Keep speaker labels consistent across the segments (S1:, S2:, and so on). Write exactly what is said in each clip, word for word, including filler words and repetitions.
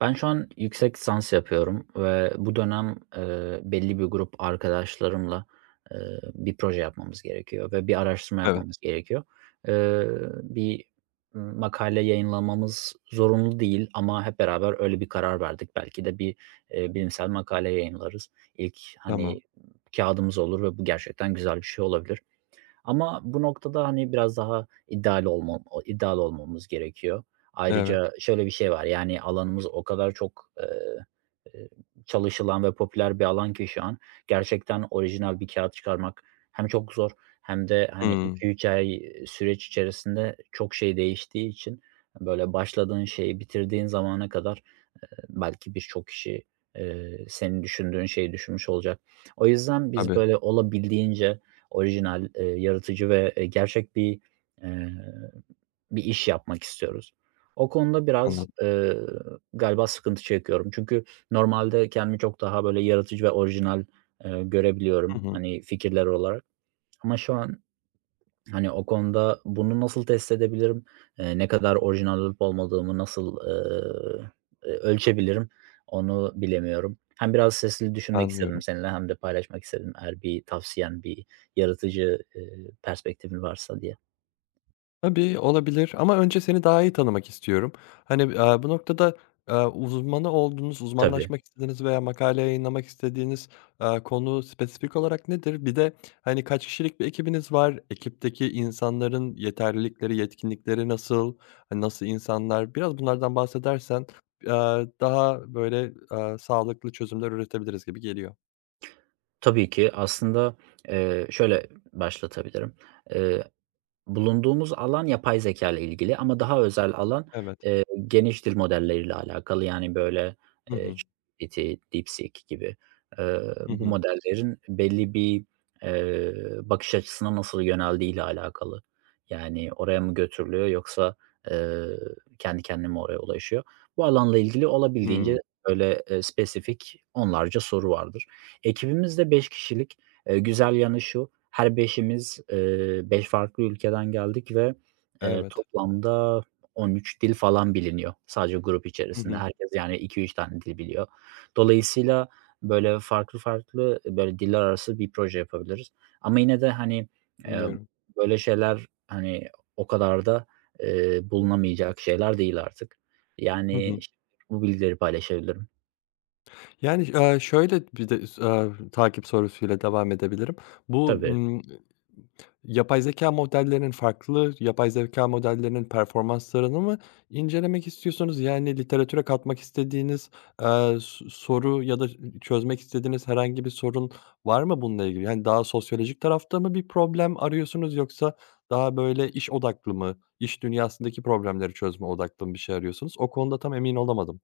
S1: Ben şu an yüksek lisans yapıyorum ve bu dönem, eee, belli bir grup arkadaşlarımla, eee, bir proje yapmamız gerekiyor ve bir araştırma
S2: Evet,
S1: yapmamız gerekiyor. Eee, Bir makale yayınlamamız zorunlu değil ama hep beraber öyle bir karar verdik. Belki de bir, eee, bilimsel makale yayınlarız. İlk,
S2: tamam.
S1: hani, kağıdımız olur ve bu gerçekten güzel bir şey olabilir. Ama bu noktada, hani, biraz daha iddialı olmam o iddialı olmamız gerekiyor.
S2: Evet.
S1: Ayrıca şöyle bir şey var, yani, alanımız o kadar çok, eee, eee, çalışılan ve popüler bir alan ki şu an, gerçekten orijinal bir kağıt çıkarmak hem çok zor hem de, hani,
S2: Hımm.
S1: iki üç ay süreç içerisinde çok şey değiştiği için, böyle, başladığın şeyi bitirdiğin zamana kadar belki birçok kişi, eee, senin düşündüğün şeyi düşünmüş olacak. O yüzden biz
S2: Tabii,
S1: böyle olabildiğince orijinal, eee, yaratıcı ve, eee, gerçek bir, eee, bir iş yapmak istiyoruz. O konuda biraz,
S2: anladım.
S1: eee, galiba sıkıntı çekiyorum. Çünkü normalde kendimi çok daha böyle yaratıcı ve orijinal, eee,
S2: Hı
S1: görebiliyorum,
S2: hı,
S1: hani, fikirler olarak ama şu an, hani, o konuda bunu nasıl test edebilirim? Eee, ne kadar orijinal olup olmadığımı nasıl, eee, eee, ölçebilirim? Onu bilemiyorum. Hem biraz sesli düşünmek istedim
S2: anlıyorum.
S1: seninle hem de paylaşmak istedim eğer bir tavsiyen, bir yaratıcı, eee, perspektifin varsa diye.
S2: Tabii, olabilir ama önce seni daha iyi tanımak istiyorum. Hani, eee, bu noktada, eee, uzmanı olduğunuz,
S1: Tabii.
S2: uzmanlaşmak istediğiniz veya makale yayınlamak istediğiniz, eee, konu spesifik olarak nedir? Bir de, hani, kaç kişilik bir ekibiniz var? Ekipteki insanların yeterlilikleri, yetkinlikleri nasıl? Hani, nasıl insanlar? Biraz bunlardan bahsedersen, eee, daha böyle, eee, sağlıklı çözümler üretebiliriz gibi geliyor.
S1: Tabii ki. Aslında, eee, şöyle başlatabilirim. Eee, Bulunduğumuz alan yapay zeka ile ilgili ama daha özel alan,
S2: Evet.
S1: eee, geniş dil modelleriyle alakalı. Yani, böyle,
S2: Hı
S1: eee,
S2: hı.
S1: ChatGPT, DeepSeek gibi, eee,
S2: Hı
S1: bu
S2: hı.
S1: modellerin belli bir, eee, bakış açısına nasıl yöneldiği ile alakalı. Yani, oraya mı götürülüyor yoksa, eee, kendi kendine mi oraya ulaşıyor? Bu alanla ilgili olabildiğince,
S2: Hımm.
S1: böyle, eee, spesifik onlarca soru vardır. Ekibimiz de beş kişilik. Eee, güzel yanı şu, her beşimiz eee, beş farklı ülkeden geldik ve, eee,
S2: Evet.
S1: toplamda on üç dil falan biliniyor sadece grup
S2: Hı
S1: içerisinde.
S2: hı.
S1: Herkes yani iki üç tane dil biliyor. Dolayısıyla böyle farklı farklı, böyle diller arası bir proje yapabiliriz. Ama yine de, hani, eee,
S2: Anlıyorum.
S1: böyle şeyler, hani, o kadar da, eee, bulunamayacak şeyler değil artık.
S2: Hı
S1: Yani,
S2: hı.
S1: işte, bu bilgileri paylaşabilirim.
S2: Yani, eee, şöyle bir de s eee, takip sorusuyla devam edebilirim. Bu,
S1: Tabii.
S2: ımm, yapay zekâ modellerinin farklı yapay zekâ modellerinin performanslarını mı incelemek istiyorsunuz? Yani literatüre katmak istediğiniz, eee, s soru ya da çözmek istediğiniz herhangi bir sorun var mı bununla ilgili? Yani daha sosyolojik tarafta mı bir problem arıyorsunuz yoksa daha böyle iş odaklı mı, iş dünyasındaki problemleri çözme odaklı mı bir şey arıyorsunuz? O konuda tam emin olamadım.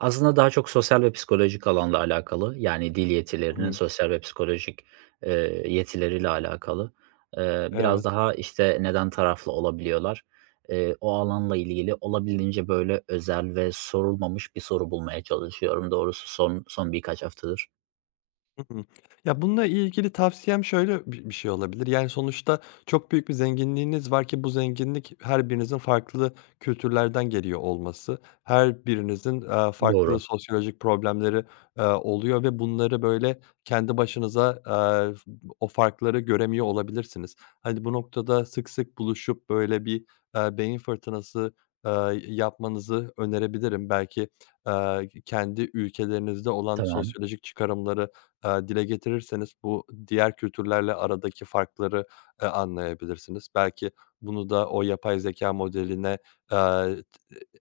S1: Aslında daha çok sosyal ve psikolojik alanla alakalı. Yani dil
S2: Hı
S1: yetilerinin
S2: hı.
S1: sosyal ve psikolojik, eee, yetileriyle alakalı. Eee, biraz
S2: Evet.
S1: daha, işte, neden taraflı olabiliyorlar? Eee, o alanla ilgili olabildiğince, böyle, özel ve sorulmamış bir soru bulmaya çalışıyorum doğrusu son son birkaç haftadır.
S2: Hı hı. Ya, bununla ilgili tavsiyem şöyle bi bir şey olabilir. Yani, sonuçta çok büyük bir zenginliğiniz var ki bu zenginlik her birinizin farklı kültürlerden geliyor olması. Her birinizin, eee, farklı
S1: Doğru.
S2: sosyolojik problemleri, eee, oluyor ve bunları, böyle, kendi başınıza, eee, f o farkları göremiyor olabilirsiniz. Hani, bu noktada sık sık buluşup, böyle, bir, eee, beyin fırtınası, eee, yapmanızı önerebilirim. Belki, eee, kendi ülkelerinizde olan
S1: Tamam.
S2: sosyolojik çıkarımları eee, dile getirirseniz bu diğer kültürlerle aradaki farkları, eee, anlayabilirsiniz. Belki bunu da o yapay zeka modeline, eee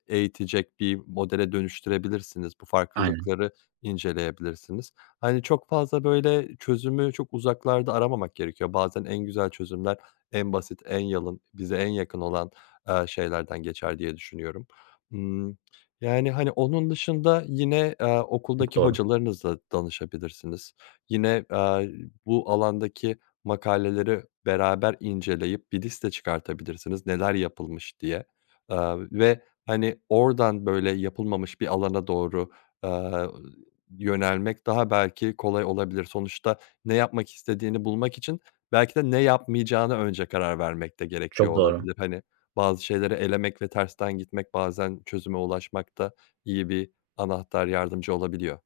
S2: eğitecek bir modele dönüştürebilirsiniz. Bu
S1: Aynen.
S2: farklılıkları inceleyebilirsiniz. Hani, çok fazla, böyle, çözümü çok uzaklarda aramamak gerekiyor. Bazen en güzel çözümler en basit, en yalın, bize en yakın olan, eee, şeylerden geçer diye düşünüyorum. Imm, yani, hani, onun dışında yine, eee,
S1: Çok
S2: okuldaki
S1: doğru.
S2: hocalarınızla danışabilirsiniz. Yine, eee, bu alandaki makaleleri beraber inceleyip bir liste çıkartabilirsiniz neler yapılmış diye, eee, ve hani, oradan, böyle, yapılmamış bir alana doğru, eee, yönelmek daha belki kolay olabilir. Sonuçta ne yapmak istediğini bulmak için belki de ne yapmayacağına önce karar vermek de gerekiyor
S1: Çok doğru.
S2: olabilir. Hani, bazı şeyleri elemek ve tersten gitmek bazen çözüme ulaşmakta iyi bir anahtar, yardımcı olabiliyor.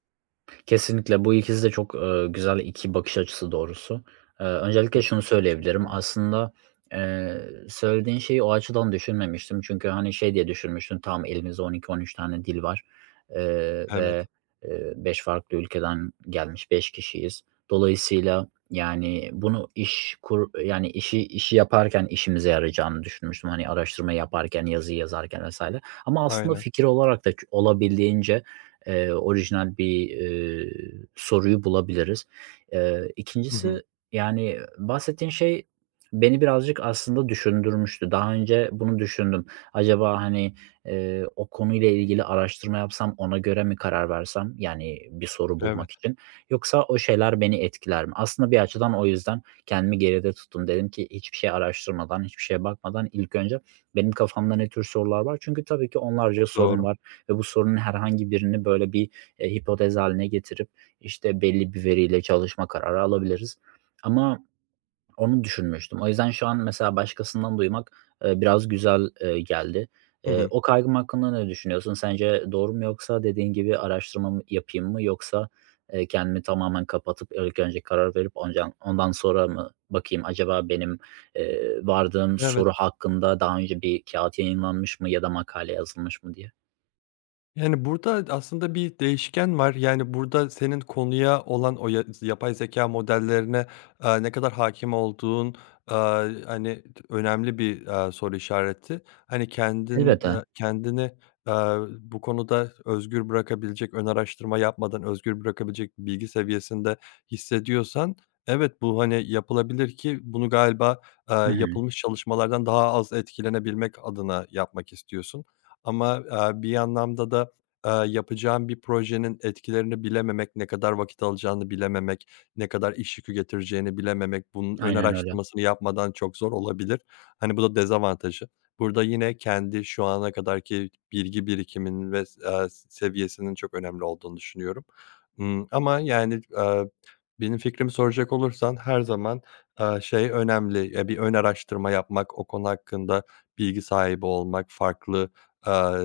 S1: Kesinlikle bu ikisi de çok, eee, güzel iki bakış açısı doğrusu. Eee,
S2: Hı hı.
S1: öncelikle şunu söyleyebilirim.
S2: Teşekkürler.
S1: Aslında, eee, söylediğin şeyi o açıdan düşünmemiştim. Çünkü, hani, şey diye düşünmüştüm, tamam elimizde on iki on üç tane dil var, eee, ve,
S2: Evet,
S1: beş farklı ülkeden gelmiş beş kişiyiz. Dolayısıyla, yani, bunu iş kur yani, işi işi yaparken işimize yarayacağını düşünmüştüm. Hani, araştırma yaparken, yazıyı yazarken vesaire ama aslında
S2: aynen.
S1: fikir olarak da olabildiğince Eee, orijinal bir, eee, soruyu bulabiliriz. Eee,
S2: Hı hı.
S1: ikincisi, yani, bahsettiğin şey beni birazcık aslında düşündürmüştü. Daha önce bunu düşündüm. Acaba, hani, eee, o konuyla ilgili araştırma yapsam, ona göre mi karar versem, yani, bir soru
S2: Evet,
S1: bulmak için yoksa o şeyler beni etkiler mi? Aslında bir açıdan o yüzden kendimi geride tuttum. Dedim ki hiçbir şey araştırmadan, hiçbir şeye bakmadan ilk önce benim kafamda ne tür sorular var? Çünkü tabii ki onlarca sorun
S2: doğru.
S1: var ve bu sorunun herhangi birini böyle bir, eee, hipotez haline getirip, işte, belli bir veriyle çalışma kararı alabiliriz ama onu düşünmüştüm. O yüzden şu an mesela başkasından duymak, eee, biraz güzel, eee, geldi.
S2: Hı
S1: Eee,
S2: hı.
S1: o kaygım hakkında ne düşünüyorsun? Sence doğru mu yoksa dediğin gibi araştırmamı yapayım mı yoksa, eee, kendimi tamamen kapatıp ilk önce karar verip ondan ondan sonra mı bakayım acaba benim, eee, vardığım
S2: Evet.
S1: soru hakkında daha önce bir kağıt yayınlanmış mı ya da makale yazılmış mı diye?
S2: Yani, burada aslında bir değişken var. Yani, burada senin konuya olan o ya yapay zeka modellerine, aaa, ne kadar hakim olduğun, aaa, hani, önemli bir, aaa, soru işareti. Hani, kendin
S1: Elbette.
S2: eee, kendini, aaa, bu konuda özgür bırakabilecek, ön araştırma yapmadan özgür bırakabilecek bir bilgi seviyesinde hissediyorsan evet, bu, hani, yapılabilir ki bunu galiba, aaa,
S1: Hı hı.
S2: yapılmış çalışmalardan daha az etkilenebilmek adına yapmak istiyorsun. Ama, aaa, bir anlamda da eee, yapacağın bir projenin etkilerini bilememek, ne kadar vakit alacağını bilememek, ne kadar iş yükü getireceğini bilememek, bunun ön
S1: Aynen öyle.
S2: araştırmasını yapmadan çok zor olabilir. Hani, bu da dezavantajı. Burada yine kendi şu ana kadarki bilgi birikimin ve s eee, seviyesinin çok önemli olduğunu düşünüyorum. Imm, ama yani, benim fikrimi soracak olursan her zaman, eee, şey önemli, ya, bir ön araştırma yapmak, o konu hakkında bilgi sahibi olmak, farklı, eee,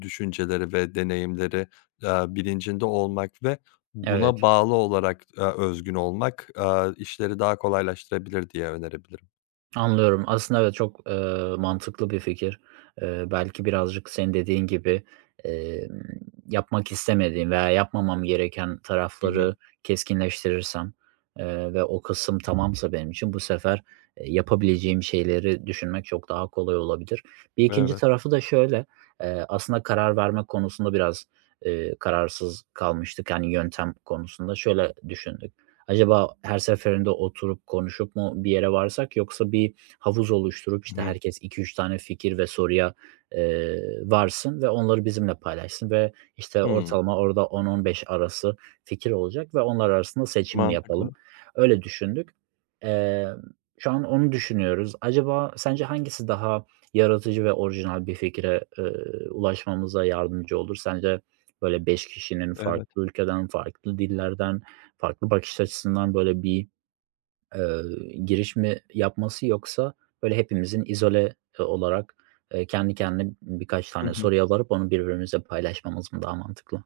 S2: düşünceleri ve deneyimleri, eee, bilincinde olmak ve
S1: Evet,
S2: buna bağlı olarak, eee, özgün olmak, eee, işleri daha kolaylaştırabilir diye önerebilirim.
S1: anlıyorum. Aslında evet, çok, eee, mantıklı bir fikir. Eee, belki birazcık senin dediğin gibi, emm, yapmak istemediğim veya yapmamam gereken
S2: Hı hı.
S1: tarafları keskinleştirirsem, eee, ve o kısım tamamsa benim için bu sefer, eee, yapabileceğim şeyleri düşünmek çok daha kolay olabilir. Bir ikinci
S2: Evet.
S1: tarafı da şöyle, eee, aslında karar verme konusunda biraz, eee, kararsız kalmıştık, yani yöntem konusunda. Şöyle düşündük. Acaba her seferinde oturup konuşup mu bir yere varsak yoksa bir havuz oluşturup,
S2: Hı
S1: işte,
S2: hı.
S1: herkes iki üç tane fikir ve soruya, eee, varsın ve onları bizimle paylaşsın ve, işte, ortalama orada on on beş arası fikir olacak ve onlar arasında seçim mi yapalım?
S2: Mantıklı.
S1: Öyle düşündük. Emm, Şu an onu düşünüyoruz. Acaba sence hangisi daha yaratıcı ve orijinal bir fikre, eee, ulaşmamıza yardımcı olur? Sence böyle beş kişinin
S2: Evet.
S1: farklı ülkeden, farklı dillerden, farklı bakış açısından böyle bir, eee, giriş mi yapması yoksa böyle hepimizin izole, eee, olarak, eee, kendi kendine birkaç
S2: Hı
S1: tane
S2: hı.
S1: soruya varıp onu birbirimizle paylaşmamız mı daha mantıklı?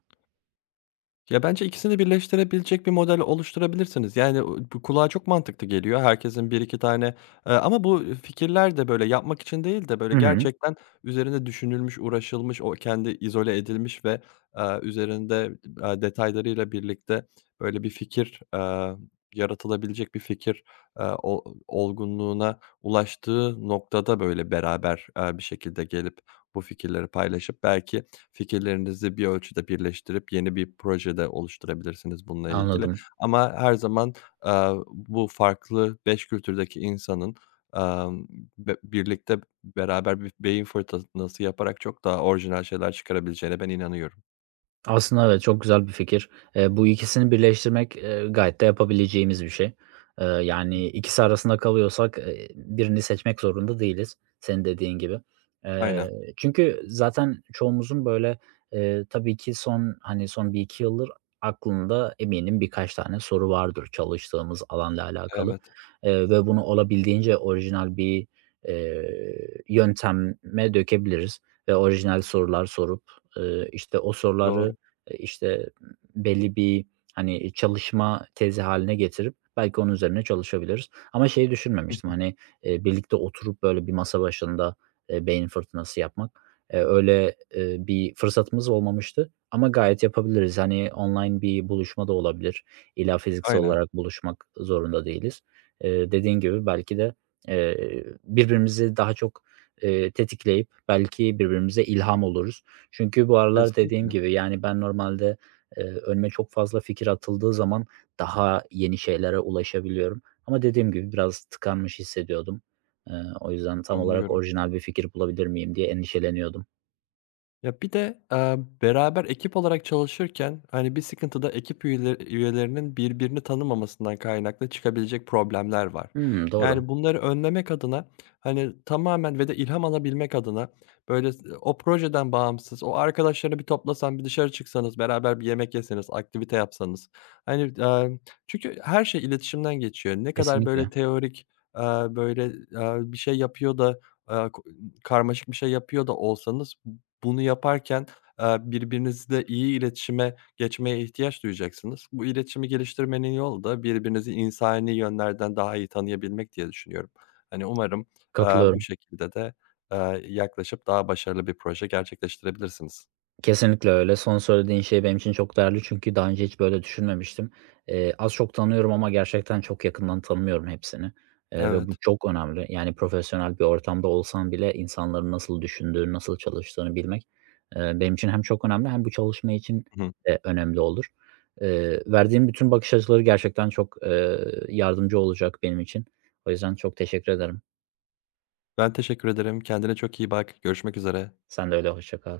S2: Ya, bence ikisini birleştirebilecek bir model oluşturabilirsiniz. Yani, o bu kulağa çok mantıklı geliyor. Herkesin bir iki tane, eee, ama bu fikirler de, böyle, yapmak için değil de, böyle,
S1: Hı hı,
S2: gerçekten üzerinde düşünülmüş, uğraşılmış, o kendi izole edilmiş ve, eee, üzerinde, eee, detaylarıyla birlikte, böyle, bir fikir, eee, yaratılabilecek bir fikir, eee, o olgunluğuna ulaştığı noktada, böyle, beraber, eee, bir şekilde gelip bu fikirleri paylaşıp belki, fikirlerinizi bir ölçüde birleştirip yeni bir projede oluşturabilirsiniz bununla ilgili.
S1: anladım.
S2: Ama her zaman, eee, bu farklı beş kültürdeki insanın, emm, be birlikte beraber bir beyin fırtınası yaparak çok daha orijinal şeyler çıkarabileceğine ben inanıyorum.
S1: Aslında evet, çok güzel bir fikir. Eee, bu ikisini birleştirmek, eee, gayet de yapabileceğimiz bir şey. Eee, yani ikisi arasında kalıyorsak, eee, birini seçmek zorunda değiliz, senin dediğin gibi.
S2: Aynen,
S1: Eee, Çünkü zaten çoğumuzun böyle, eee, tabii ki son, hani, son bir iki yıldır aklında eminim birkaç tane soru vardır çalıştığımız alanla alakalı,
S2: evet,
S1: eee, ve bunu olabildiğince orijinal bir, eee, yönteme dökebiliriz ve orijinal sorular sorup, eee, işte, o
S2: doğru.
S1: soruları Eee, işte, belli bir, hani, çalışma tezi haline getirip belki onun üzerine çalışabiliriz. Ama şeyi
S2: Hı
S1: düşünmemiştim,
S2: hı.
S1: hani, eee, birlikte oturup, böyle, bir masa başında, eee, beyin fırtınası yapmak. Eee, öyle, eee, bir fırsatımız olmamıştı ama gayet yapabiliriz. Hani, online bir buluşma da olabilir. İlla fiziksel
S2: Aynen,
S1: olarak buluşmak zorunda değiliz. Eee, dediğin gibi belki de, eee, birbirimizi daha çok, eee, tetikleyip belki birbirimize ilham oluruz. Çünkü bu aralar dediğim
S2: kesinlikle
S1: gibi, yani, ben normalde, eee, önüme çok fazla fikir atıldığı zaman daha yeni şeylere ulaşabiliyorum ama dediğim gibi biraz tıkanmış hissediyordum. Eee, O yüzden tam olarak
S2: anlıyorum.
S1: orijinal bir fikir bulabilir miyim diye endişeleniyordum.
S2: Ya, bir de, eee, beraber ekip olarak çalışırken, hani, bir sıkıntı da ekip üyeler üyelerinin birbirini tanımamasından kaynaklı çıkabilecek problemler var.
S1: Hımm, doğru.
S2: Yani, bunları önlemek adına, hani, tamamen ve de ilham alabilmek adına, böyle, s o projeden bağımsız, o arkadaşları bir toplasan, bir dışarı çıksanız, beraber bir yemek yeseniz, aktivite yapsanız, hani, eee, çünkü her şey iletişimden geçiyor. Ne kadar, böyle,
S1: Kesinlikle.
S2: teorik, eee, böyle, eee, bir şey yapıyor da, eee, ko karmaşık bir şey yapıyor da olsanız bunu yaparken, eee, birbirinizle iyi iletişime geçmeye ihtiyaç duyacaksınız. Bu iletişimi geliştirmenin yolu da birbirinizi insani yönlerden daha iyi tanıyabilmek diye düşünüyorum. Hani, umarım, eee, bu
S1: Katılıyorum.
S2: şekilde de, eee, yaklaşıp daha başarılı bir proje gerçekleştirebilirsiniz.
S1: Kesinlikle öyle. Son söylediğin şey benim için çok değerli çünkü daha önce hiç böyle düşünmemiştim. Eee, az çok tanıyorum ama gerçekten çok yakından tanımıyorum hepsini, eee, ve bu
S2: Evet.
S1: çok önemli. Yani profesyonel bir ortamda olsan bile insanların nasıl düşündüğünü, nasıl çalıştığını bilmek, eee, benim için hem çok önemli hem bu çalışma için
S2: Hı
S1: de önemli olur. Eee, verdiğin bütün bakış açıları gerçekten çok, eee, yardımcı olacak benim için. O yüzden çok teşekkür ederim.
S2: ben teşekkür ederim. Kendine çok iyi bak. Görüşmek üzere.
S1: Sen de öyle, hoşça kal.